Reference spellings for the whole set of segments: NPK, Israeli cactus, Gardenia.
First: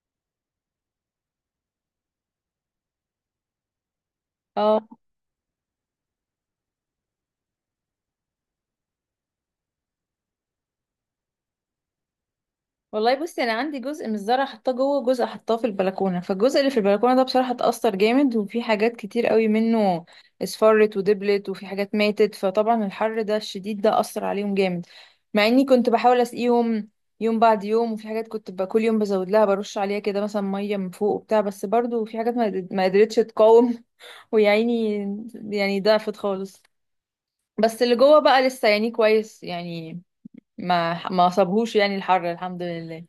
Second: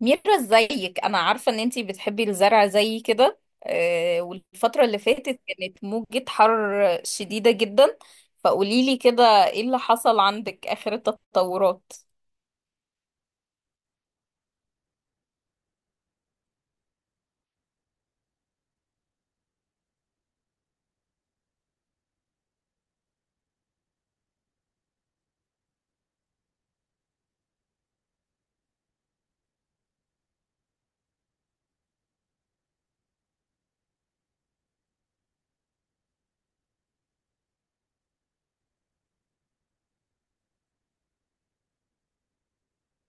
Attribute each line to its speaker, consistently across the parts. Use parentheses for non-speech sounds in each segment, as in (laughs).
Speaker 1: ميرا، زيك انا عارفة ان انتي بتحبي الزرع زي كده. والفترة
Speaker 2: اه،
Speaker 1: اللي فاتت كانت موجة حر شديدة جدا. فقوليلي كده، ايه اللي حصل عندك، اخر التطورات؟
Speaker 2: والله بصي، انا عندي جزء من الزرع حطاه جوه، جزء حطاه في البلكونه. فالجزء اللي في البلكونه ده بصراحه اتأثر جامد، وفي حاجات كتير قوي منه اصفرت ودبلت، وفي حاجات ماتت. فطبعا الحر ده الشديد ده أثر عليهم جامد، مع اني كنت بحاول اسقيهم يوم بعد يوم، وفي حاجات كنت بقى كل يوم بزود لها، برش عليها كده مثلا ميه من فوق وبتاع، بس برضو في حاجات ما قدرتش تقاوم. (laughs) ويا عيني، يعني ضعفت خالص. بس اللي جوه بقى لسه يعني كويس، يعني ما صابهوش يعني الحر، الحمد لله.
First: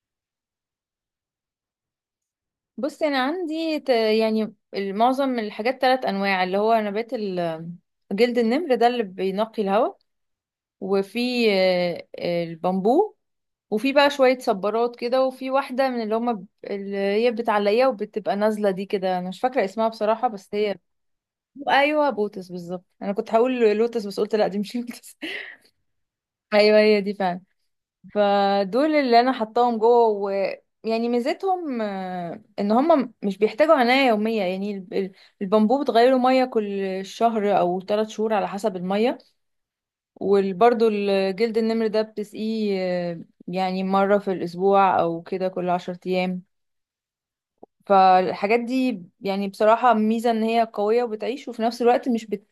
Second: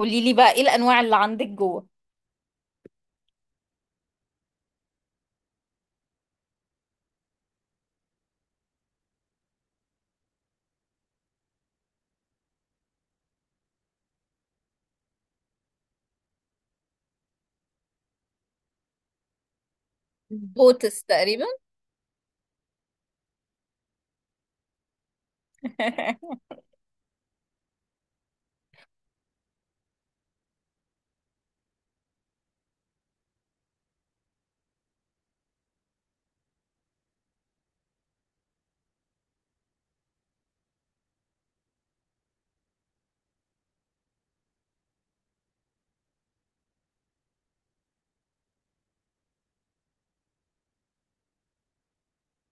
Speaker 1: قوليلي بقى، ايه الانواع اللي عندك جوه؟
Speaker 2: بص انا عندي يعني معظم الحاجات ثلاث انواع، اللي هو نبات جلد النمر ده اللي بينقي الهواء. وفي البامبو. وفي بقى شوية صبارات كده، وفي واحدة من اللي هما اللي هي بتعلقيها وبتبقى نازلة دي كده، انا مش فاكرة اسمها بصراحة، بس هي.
Speaker 1: بوتس تقريبا.
Speaker 2: ايوه، بوتس بالظبط، انا كنت هقول لوتس بس قلت لا دي مش لوتس. (laughs)
Speaker 1: (laughs)
Speaker 2: ايوه هي دي فعلا. فدول اللي انا حطاهم جوه، ويعني ميزتهم ان هم مش بيحتاجوا عناية يومية. يعني البامبو بتغيره مية كل شهر او ثلاث شهور على حسب المية. وبرده الجلد النمر ده بتسقيه يعني مرة في الاسبوع او كده كل عشر ايام. فالحاجات دي يعني بصراحة ميزة ان هي قوية وبتعيش، وفي نفس الوقت مش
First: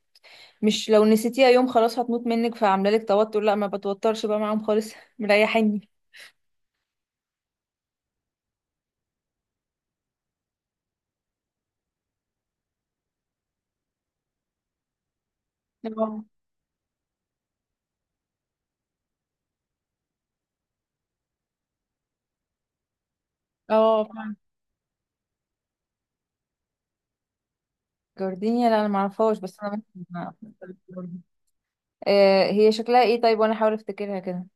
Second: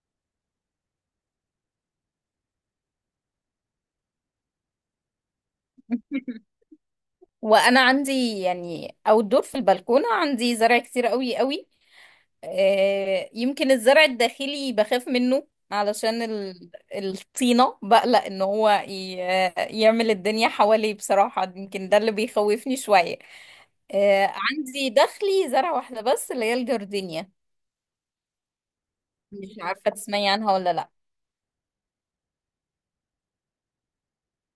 Speaker 2: مش لو نسيتيها يوم خلاص هتموت منك فعاملة لك توتر، لا ما بتوترش بقى معاهم خالص. (laughs) مريحيني.
Speaker 1: وانا عندي يعني outdoor في البلكونة، عندي زرع كتير قوي قوي. يمكن الزرع الداخلي بخاف منه، علشان
Speaker 2: اه.
Speaker 1: الطينة، بقلق ان هو يعمل الدنيا حواليه بصراحة. يمكن ده اللي بيخوفني شوية.
Speaker 2: اه.
Speaker 1: عندي داخلي زرع واحدة بس، اللي هي الجردينيا.
Speaker 2: جوردينيا؟ لا انا معرفهاش،
Speaker 1: مش
Speaker 2: بس انا
Speaker 1: عارفة
Speaker 2: ممكن
Speaker 1: تسمعي
Speaker 2: أعرف.
Speaker 1: عنها ولا لا.
Speaker 2: آه، هي شكلها ايه طيب؟ وانا احاول افتكرها كده.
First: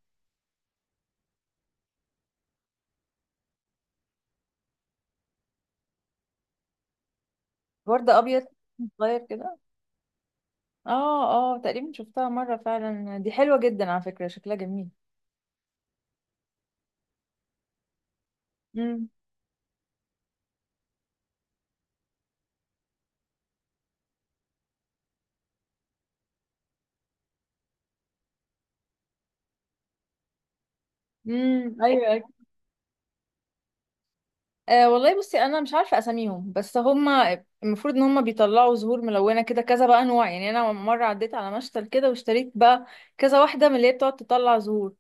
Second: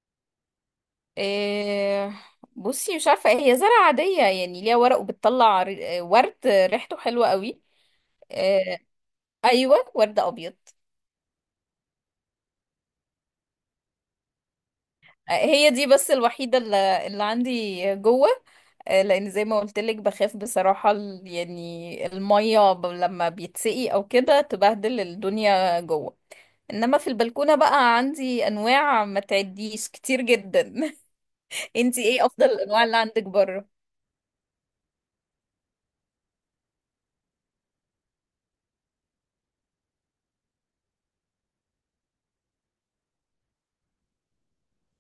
Speaker 1: آه، بصي، مش عارفة، هي زرع عادية، يعني ليها ورق وبتطلع ورد ريحته حلوة قوي.
Speaker 2: ورد ابيض.
Speaker 1: آه،
Speaker 2: صغير كده.
Speaker 1: ايوه، ورد ابيض.
Speaker 2: اه. اه، تقريبا شفتها مره فعلا، دي حلوه جدا على فكره، شكلها جميل.
Speaker 1: هي دي بس الوحيده اللي عندي جوه.
Speaker 2: امم.
Speaker 1: لان زي ما قلت لك بخاف بصراحة، يعني المية لما بيتسقي او كده تبهدل الدنيا جوه. انما في البلكونة بقى عندي انواع ما تعديش كتير جدا. (laughs)
Speaker 2: امم،
Speaker 1: انتي
Speaker 2: ايوه،
Speaker 1: ايه
Speaker 2: أيوة.
Speaker 1: افضل (laughs) الانواع اللي عندك بره؟
Speaker 2: آه، والله بصي انا مش عارفه اساميهم، بس هما المفروض ان هما بيطلعوا زهور ملونه كده كذا بقى انواع. يعني انا مره عديت على مشتل كده واشتريت بقى كذا واحده من اللي هي بتقعد تطلع زهور.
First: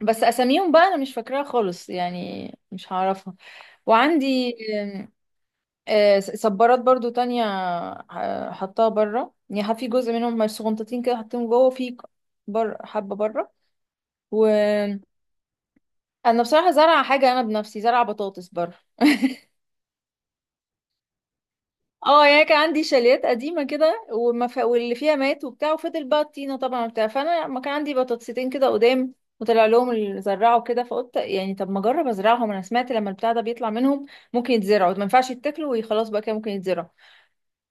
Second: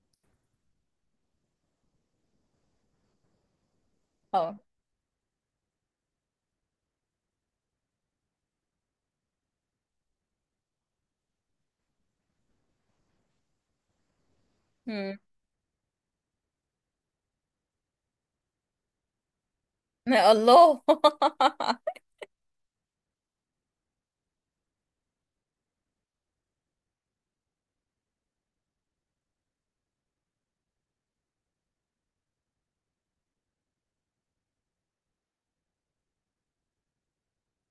Speaker 2: بس اساميهم بقى انا مش فاكراها خالص، يعني مش هعرفها. وعندي
Speaker 1: اه.
Speaker 2: صبارات برضو تانية، حطها بره، يعني في جزء منهم مش صغنطتين كده حطيهم جوه في. بره، حبة بره. وانا
Speaker 1: مم.
Speaker 2: بصراحة زرع حاجة، انا بنفسي زرع بطاطس بره. (laughs)
Speaker 1: الله. (laughs)
Speaker 2: اه، يعني كان عندي شاليات قديمة كده واللي فيها مات وبتاع، وفضل بقى الطينة طبعا وبتاع. فانا ما كان عندي بطاطستين كده قدام، وطلع لهم اللي زرعوا كده. فقلت يعني طب ما اجرب ازرعهم. انا سمعت لما البتاع ده بيطلع منهم ممكن يتزرعوا، ما ينفعش يتاكلوا وخلاص بقى كده ممكن يتزرعوا.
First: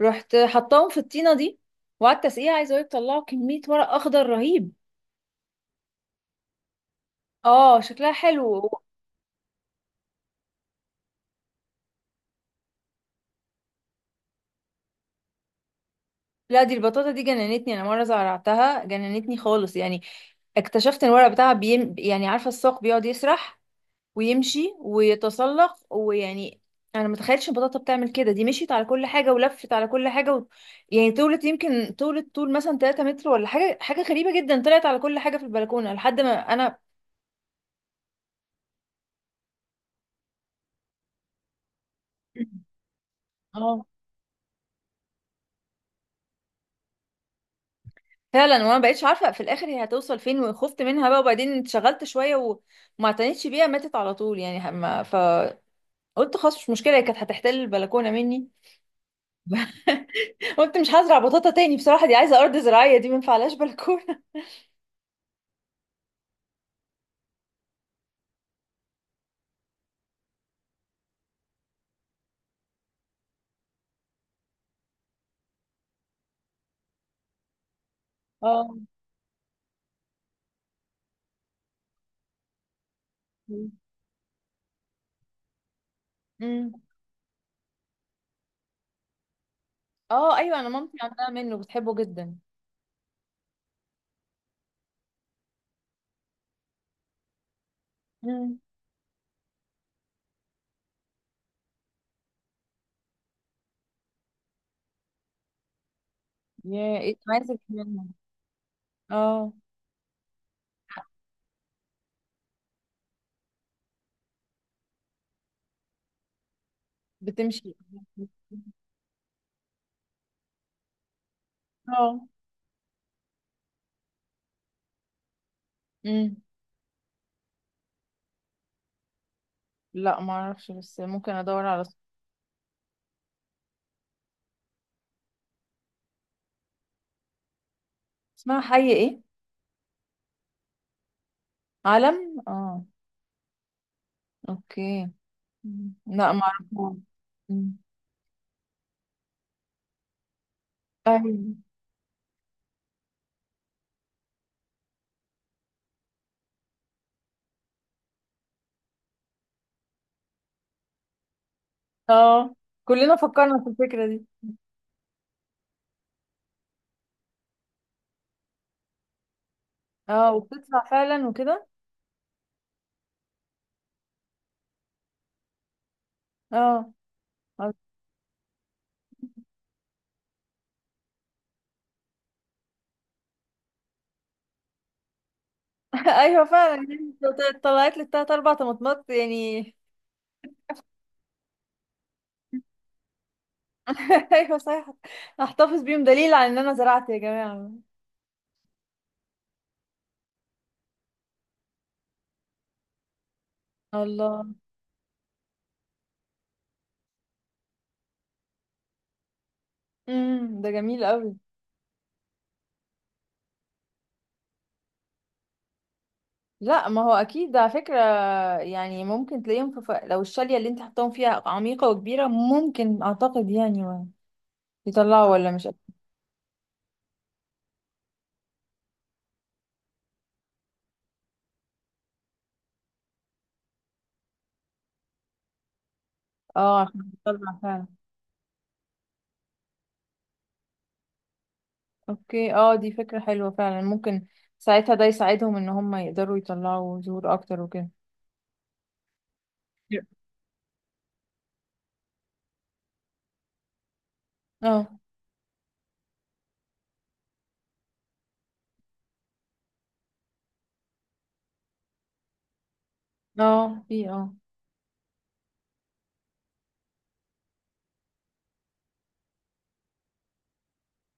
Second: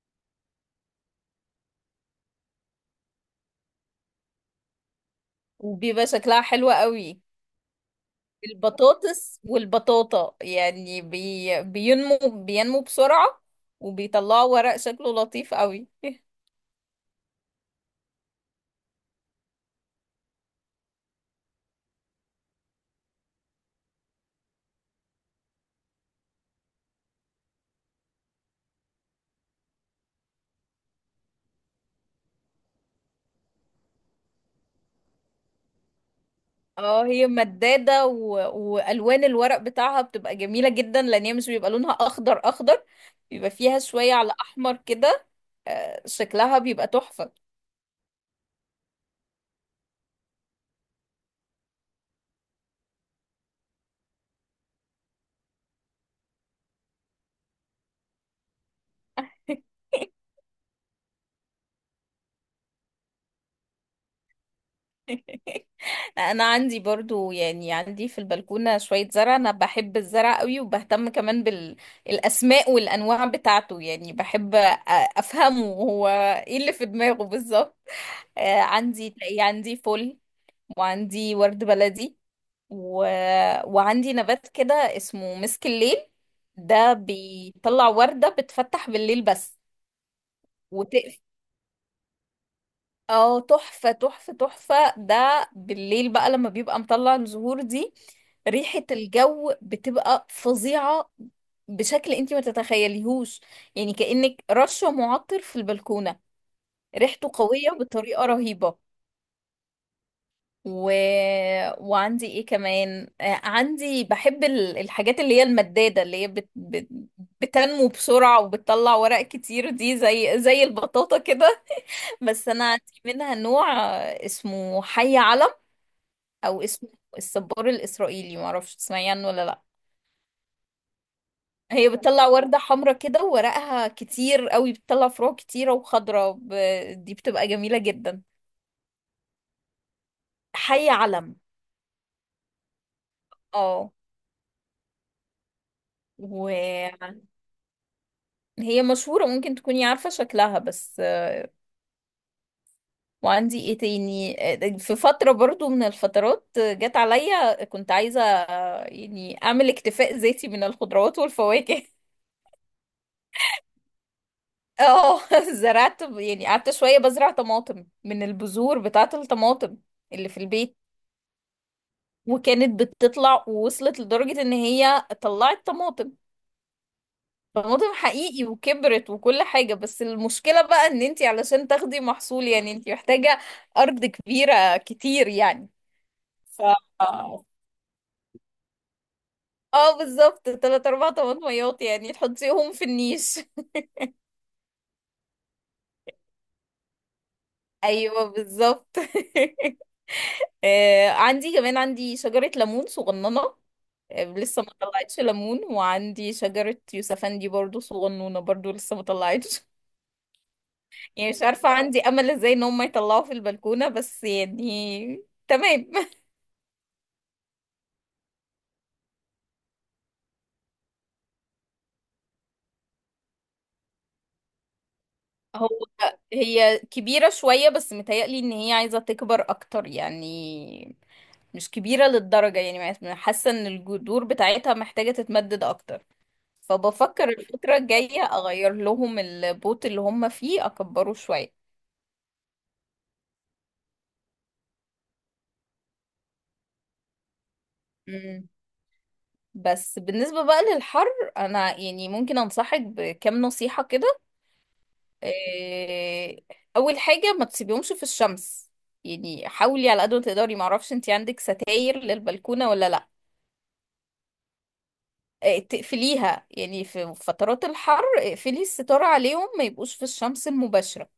Speaker 2: رحت حطاهم في الطينه دي وقعدت اسقيها، عايزه اقولك طلعوا كميه ورق اخضر رهيب.
Speaker 1: وبيبقى شكلها حلو قوي.
Speaker 2: اه، شكلها حلو.
Speaker 1: البطاطس والبطاطا، يعني بي... بينمو بينمو بسرعة، وبيطلعوا ورق شكله لطيف قوي. (laughs)
Speaker 2: لا دي البطاطا دي جننتني، انا مره زرعتها جننتني خالص. يعني اكتشفت ان الورق بتاعها يعني عارفه الساق بيقعد يسرح ويمشي ويتسلق ويعني، انا ما تخيلتش البطاطا بتعمل كده. دي مشيت على كل حاجه ولفت على كل حاجه و... يعني طولت، يمكن طولت طول مثلا 3 متر ولا حاجه، حاجه غريبه جدا، طلعت على كل حاجه في البلكونه لحد ما انا.
Speaker 1: اه، هي مدادة، والوان الورق بتاعها بتبقى جميلة جدا، لان هي مش بيبقى لونها اخضر اخضر، بيبقى فيها
Speaker 2: اه
Speaker 1: شوية على احمر كده. شكلها بيبقى تحفة.
Speaker 2: فعلا. وانا بقيتش عارفه في الاخر هي هتوصل فين، وخفت منها بقى، وبعدين اتشغلت شويه وما اعتنتش بيها، ماتت على طول يعني. ما فقلت خلاص مش مشكله، هي كانت هتحتل البلكونه مني.
Speaker 1: (laughs)
Speaker 2: (laughs) قلت مش هزرع بطاطا تاني بصراحه، دي عايزه ارض زراعيه، دي ما ينفعلهاش بلكونه.
Speaker 1: انا عندي برضو، يعني عندي في البلكونة شوية زرع، انا بحب الزرع قوي وبهتم كمان بالاسماء والانواع بتاعته. يعني بحب افهمه، هو ايه اللي في دماغه بالظبط.
Speaker 2: (laughs) اه.
Speaker 1: عندي، تلاقي عندي فل، وعندي ورد بلدي، و... وعندي نبات كده اسمه مسك الليل.
Speaker 2: امم.
Speaker 1: ده بيطلع وردة بتفتح بالليل بس،
Speaker 2: اه ايوه، انا مامتي
Speaker 1: وتقف.
Speaker 2: عندها منه بتحبه جدا.
Speaker 1: اه، تحفة تحفة تحفة. ده بالليل بقى لما بيبقى مطلع الزهور دي،
Speaker 2: امم.
Speaker 1: ريحة الجو بتبقى فظيعة، بشكل انتي ما تتخيليهوش. يعني كأنك رشة معطر في البلكونة.
Speaker 2: يا ايه
Speaker 1: ريحته
Speaker 2: ماسك
Speaker 1: قوية
Speaker 2: منه.
Speaker 1: بطريقة رهيبة.
Speaker 2: اه.
Speaker 1: و... وعندي ايه كمان؟ عندي، بحب الحاجات اللي هي المدادة، اللي هي
Speaker 2: بتمشي.
Speaker 1: بتنمو بسرعة وبتطلع ورق كتير. دي زي البطاطا كده. (laughs)
Speaker 2: اه.
Speaker 1: بس انا عندي منها نوع اسمه حي علم،
Speaker 2: امم.
Speaker 1: او اسمه الصبار الإسرائيلي. معرفش تسمعي عنه ولا لا.
Speaker 2: لا ما اعرفش، بس ممكن ادور على.
Speaker 1: هي بتطلع وردة حمرا كده، وورقها كتير قوي، بتطلع فروع كتيرة وخضرة. دي بتبقى جميلة جدا.
Speaker 2: اسمها حي ايه؟
Speaker 1: حي علم.
Speaker 2: علم. اه.
Speaker 1: اه.
Speaker 2: اوكي. مم. لا
Speaker 1: و
Speaker 2: معرفوش. مم.
Speaker 1: هي مشهورة، ممكن تكوني عارفة شكلها بس.
Speaker 2: ايوه.
Speaker 1: وعندي ايه تاني؟ في فترة برضو من الفترات جت عليا كنت عايزة، يعني اعمل اكتفاء ذاتي من الخضروات والفواكه.
Speaker 2: اه، كلنا فكرنا في الفكرة دي.
Speaker 1: (laughs) اه. زرعت، يعني قعدت شوية بزرع طماطم من البذور بتاعة الطماطم اللي
Speaker 2: اه،
Speaker 1: في البيت.
Speaker 2: وبتطلع فعلا وكده.
Speaker 1: وكانت بتطلع، ووصلت لدرجة ان هي طلعت طماطم،
Speaker 2: اه. (laughs)
Speaker 1: طماطم حقيقي، وكبرت، وكل حاجة. بس المشكلة بقى ان انتي علشان تاخدي محصول، يعني انتي محتاجة ارض كبيرة كتير يعني.
Speaker 2: ايوه
Speaker 1: ف
Speaker 2: فعلا يعني، طلعت لي التلات اربع طماطمات يعني.
Speaker 1: اه بالظبط، تلات اربع طماطميات يعني تحطيهم في النيش.
Speaker 2: (laughs) ايوه صحيح. احتفظ بيهم دليل على ان انا زرعت يا جماعه.
Speaker 1: (laughs) ايوه بالظبط. آه، عندي كمان عندي شجرة ليمون صغننة.
Speaker 2: الله.
Speaker 1: لسه ما طلعتش ليمون. وعندي شجرة يوسفندي برضو صغنونة، برضو لسه ما طلعتش.
Speaker 2: امم، ده
Speaker 1: (laughs)
Speaker 2: جميل
Speaker 1: يعني
Speaker 2: قوي.
Speaker 1: مش عارفة عندي امل ازاي ان هم يطلعوا في البلكونة، بس يعني تمام.
Speaker 2: لا ما هو اكيد ده على فكره، يعني ممكن تلاقيهم في ف... لو الشاليه اللي انت حطاهم فيها عميقه وكبيره ممكن، اعتقد يعني يطلعوا ولا مش.
Speaker 1: هو هي كبيرة شوية، بس متهيألي ان هي عايزة تكبر اكتر يعني. مش كبيرة للدرجة، يعني حاسة ان الجذور بتاعتها محتاجة تتمدد اكتر.
Speaker 2: اه عشان
Speaker 1: فبفكر
Speaker 2: يطلع
Speaker 1: الفترة
Speaker 2: فعلا.
Speaker 1: الجاية اغير لهم البوت اللي هم فيه، اكبره شوية.
Speaker 2: اوكي، اه دي فكرة حلوة فعلا، ممكن ساعتها ده يساعدهم ان هم يقدروا يطلعوا زهور اكتر وكده.
Speaker 1: مم. بس
Speaker 2: Yeah.
Speaker 1: بالنسبة بقى للحر، انا يعني ممكن انصحك بكام نصيحة كده.
Speaker 2: اه.
Speaker 1: إيه، اول حاجة، ما تسيبيهمش في الشمس. يعني حاولي على قد ما تقدري، معرفش انتي عندك ستاير للبلكونة ولا لا.
Speaker 2: اه في، اه.
Speaker 1: تقفليها يعني في فترات الحر، اقفلي الستارة عليهم، ما يبقوش في الشمس المباشرة.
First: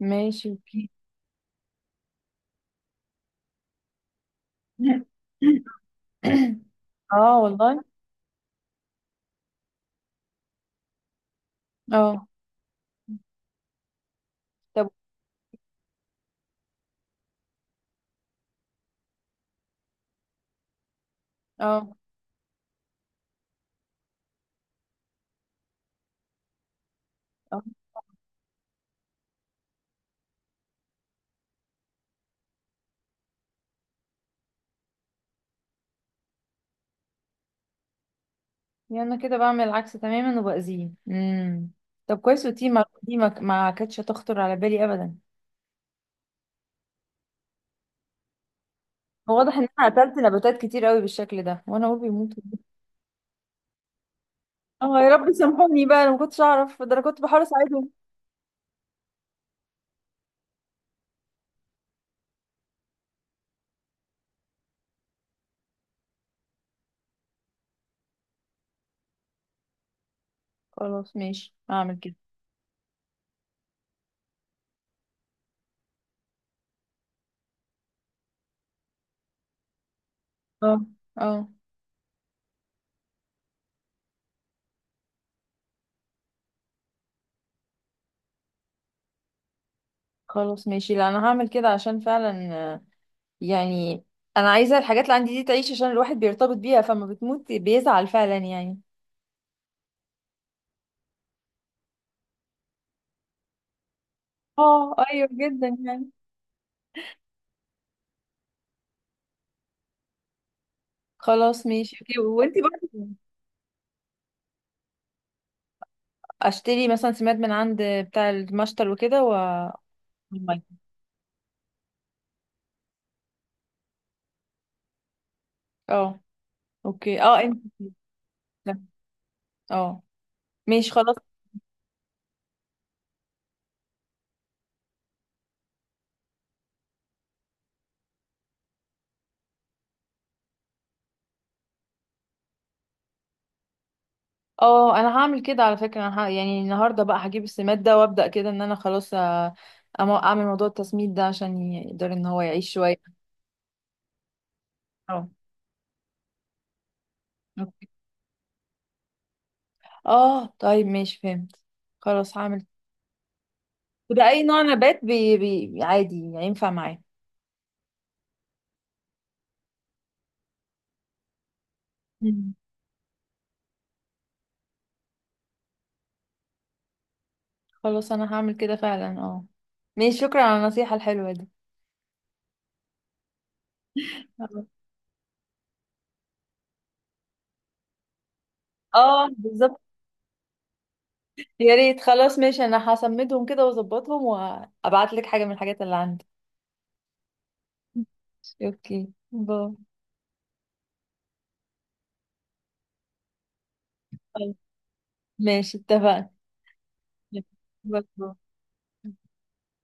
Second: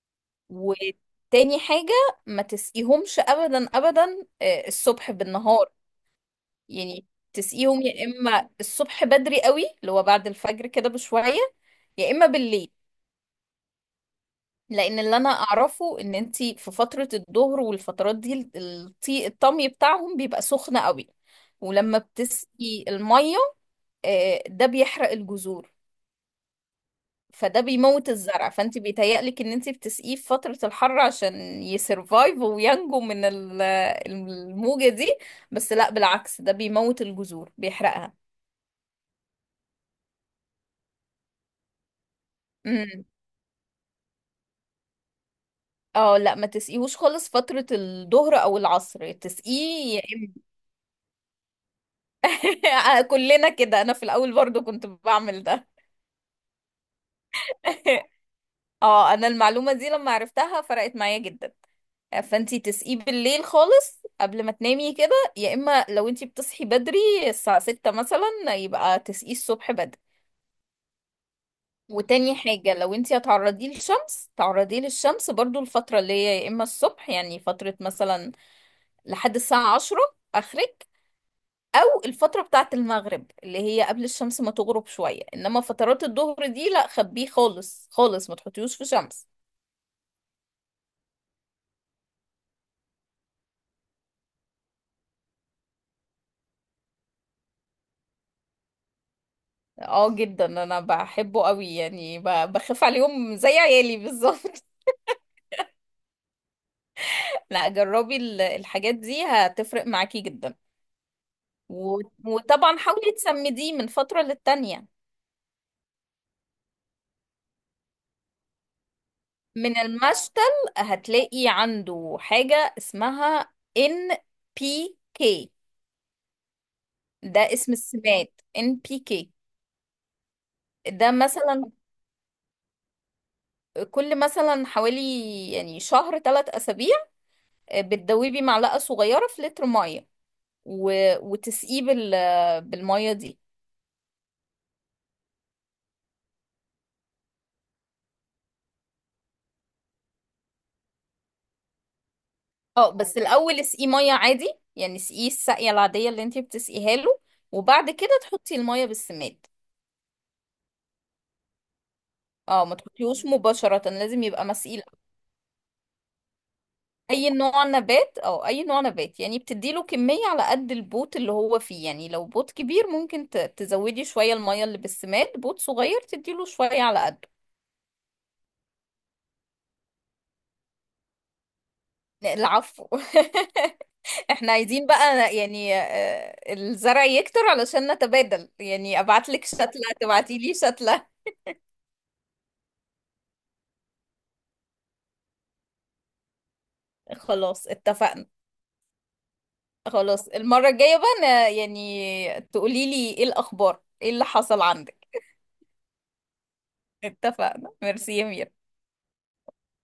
Speaker 2: ماشي، في.
Speaker 1: وتاني حاجة، ما تسقيهمش أبدا أبدا الصبح
Speaker 2: (coughs)
Speaker 1: بالنهار. يعني
Speaker 2: اه
Speaker 1: تسقيهم
Speaker 2: والله.
Speaker 1: يا إما الصبح بدري قوي، اللي هو بعد الفجر كده بشوية، يا إما
Speaker 2: اه.
Speaker 1: بالليل.
Speaker 2: طب.
Speaker 1: لأن اللي أنا أعرفه إن أنتي في فترة الظهر والفترات دي، الطمي بتاعهم بيبقى سخن قوي،
Speaker 2: اه.
Speaker 1: ولما بتسقي المية، ده بيحرق الجذور،
Speaker 2: اه
Speaker 1: فده بيموت الزرع. فانت بيتهيألك ان انت بتسقيه في فترة الحر عشان يسرفايف، وينجو من الموجة دي، بس لا، بالعكس، ده بيموت الجذور، بيحرقها.
Speaker 2: يعني انا كده بعمل العكس تماما وبأذيه. امم، طب كويس، وتي ما
Speaker 1: امم.
Speaker 2: دي ما كانتش هتخطر على بالي ابدا.
Speaker 1: اه، لا، ما تسقيهوش خالص فترة الظهر او العصر.
Speaker 2: هو واضح ان انا
Speaker 1: تسقيه يا
Speaker 2: قتلت نباتات كتير قوي بالشكل ده، وانا اقول بيموتوا.
Speaker 1: (laughs) كلنا كده، انا في الاول برضو كنت
Speaker 2: اه يا رب
Speaker 1: بعمل ده.
Speaker 2: سامحوني بقى، انا ما كنتش اعرف ده، انا كنت بحاول اساعدهم.
Speaker 1: (laughs) اه، انا المعلومة دي لما عرفتها فرقت معايا جدا. فانتي تسقيه بالليل خالص قبل ما تنامي كده، يا اما لو انتي بتصحي بدري الساعة 6 مثلا، يبقى تسقيه الصبح بدري.
Speaker 2: خلاص ماشي هعمل كده.
Speaker 1: وتاني حاجة، لو انتي هتعرضيه للشمس، تعرضيه للشمس برضو الفترة اللي هي يا اما الصبح، يعني فترة مثلا لحد الساعة 10
Speaker 2: اه.
Speaker 1: اخرك،
Speaker 2: اه.
Speaker 1: او الفترة بتاعة المغرب اللي هي قبل الشمس ما تغرب شوية. انما فترات الظهر دي لا، خبيه خالص خالص، ما تحطيهوش في شمس.
Speaker 2: خلاص ماشي، لا انا هعمل كده عشان فعلا آه، يعني انا عايزه الحاجات اللي عندي دي تعيش، عشان الواحد بيرتبط بيها فما بتموت بيزعل فعلا يعني.
Speaker 1: اه جدا، انا بحبه قوي، يعني بخاف عليهم زي عيالي بالظبط.
Speaker 2: اه ايوه جدا يعني.
Speaker 1: لا، جربي الحاجات دي، هتفرق معاكي جدا.
Speaker 2: خلاص ماشي اوكي. وانتي
Speaker 1: وطبعا
Speaker 2: برضه
Speaker 1: حاولي تسمديه من فترة للتانية،
Speaker 2: اشتري مثلا سماد من عند بتاع المشتل وكده و
Speaker 1: من المشتل.
Speaker 2: والمية.
Speaker 1: هتلاقي عنده حاجة اسمها NPK.
Speaker 2: اه اوكي اه
Speaker 1: ده
Speaker 2: انت.
Speaker 1: اسم السماد NPK.
Speaker 2: اه ماشي
Speaker 1: ده
Speaker 2: خلاص.
Speaker 1: مثلا كل مثلا حوالي، يعني شهر 3 أسابيع، بتدوبي معلقة صغيرة في لتر مية، و... وتسقيه بالمية دي.
Speaker 2: اه انا هعمل كده على فكره، انا يعني النهارده بقى هجيب السماد ده، وابدا كده ان انا خلاص اعمل موضوع التسميد ده عشان يقدر ان هو يعيش
Speaker 1: اه،
Speaker 2: شويه.
Speaker 1: بس الاول اسقيه ميه عادي، يعني اسقيه
Speaker 2: اه.
Speaker 1: السقيه العاديه اللي انتي بتسقيها له،
Speaker 2: اوكي،
Speaker 1: وبعد كده تحطي الميه بالسماد.
Speaker 2: اه طيب ماشي فهمت. خلاص
Speaker 1: اه،
Speaker 2: هعمل.
Speaker 1: ما تحطيهوش مباشره، لازم
Speaker 2: وده اي
Speaker 1: يبقى
Speaker 2: نوع
Speaker 1: مسقي.
Speaker 2: نبات عادي ينفع معاه؟
Speaker 1: اي نوع نبات، او اي نوع نبات يعني، بتديله كميه على قد البوت اللي هو فيه. يعني لو بوت
Speaker 2: مم.
Speaker 1: كبير ممكن تزودي شويه الميه اللي بالسماد، بوت صغير تديله شويه على قده.
Speaker 2: خلاص انا هعمل كده فعلا اه. ماشي، شكرا على النصيحه الحلوه دي.
Speaker 1: العفو. (laughs) احنا
Speaker 2: خلاص.
Speaker 1: عايزين بقى، يعني الزرع يكتر، علشان نتبادل، يعني
Speaker 2: اه
Speaker 1: ابعتلك
Speaker 2: بالظبط.
Speaker 1: شتلة تبعتيلي شتلة.
Speaker 2: يا ريت، خلاص ماشي، انا هسمدهم كده واظبطهم وابعت لك حاجه من الحاجات اللي عندي.
Speaker 1: خلاص اتفقنا.
Speaker 2: اوكي باي.
Speaker 1: خلاص، المرة الجاية بقى أنا يعني تقولي لي ايه الأخبار، ايه اللي
Speaker 2: طيب،
Speaker 1: حصل عندك.
Speaker 2: ماشي اتفقنا.
Speaker 1: اتفقنا، ميرسي يا
Speaker 2: بالظبط.
Speaker 1: ميرا.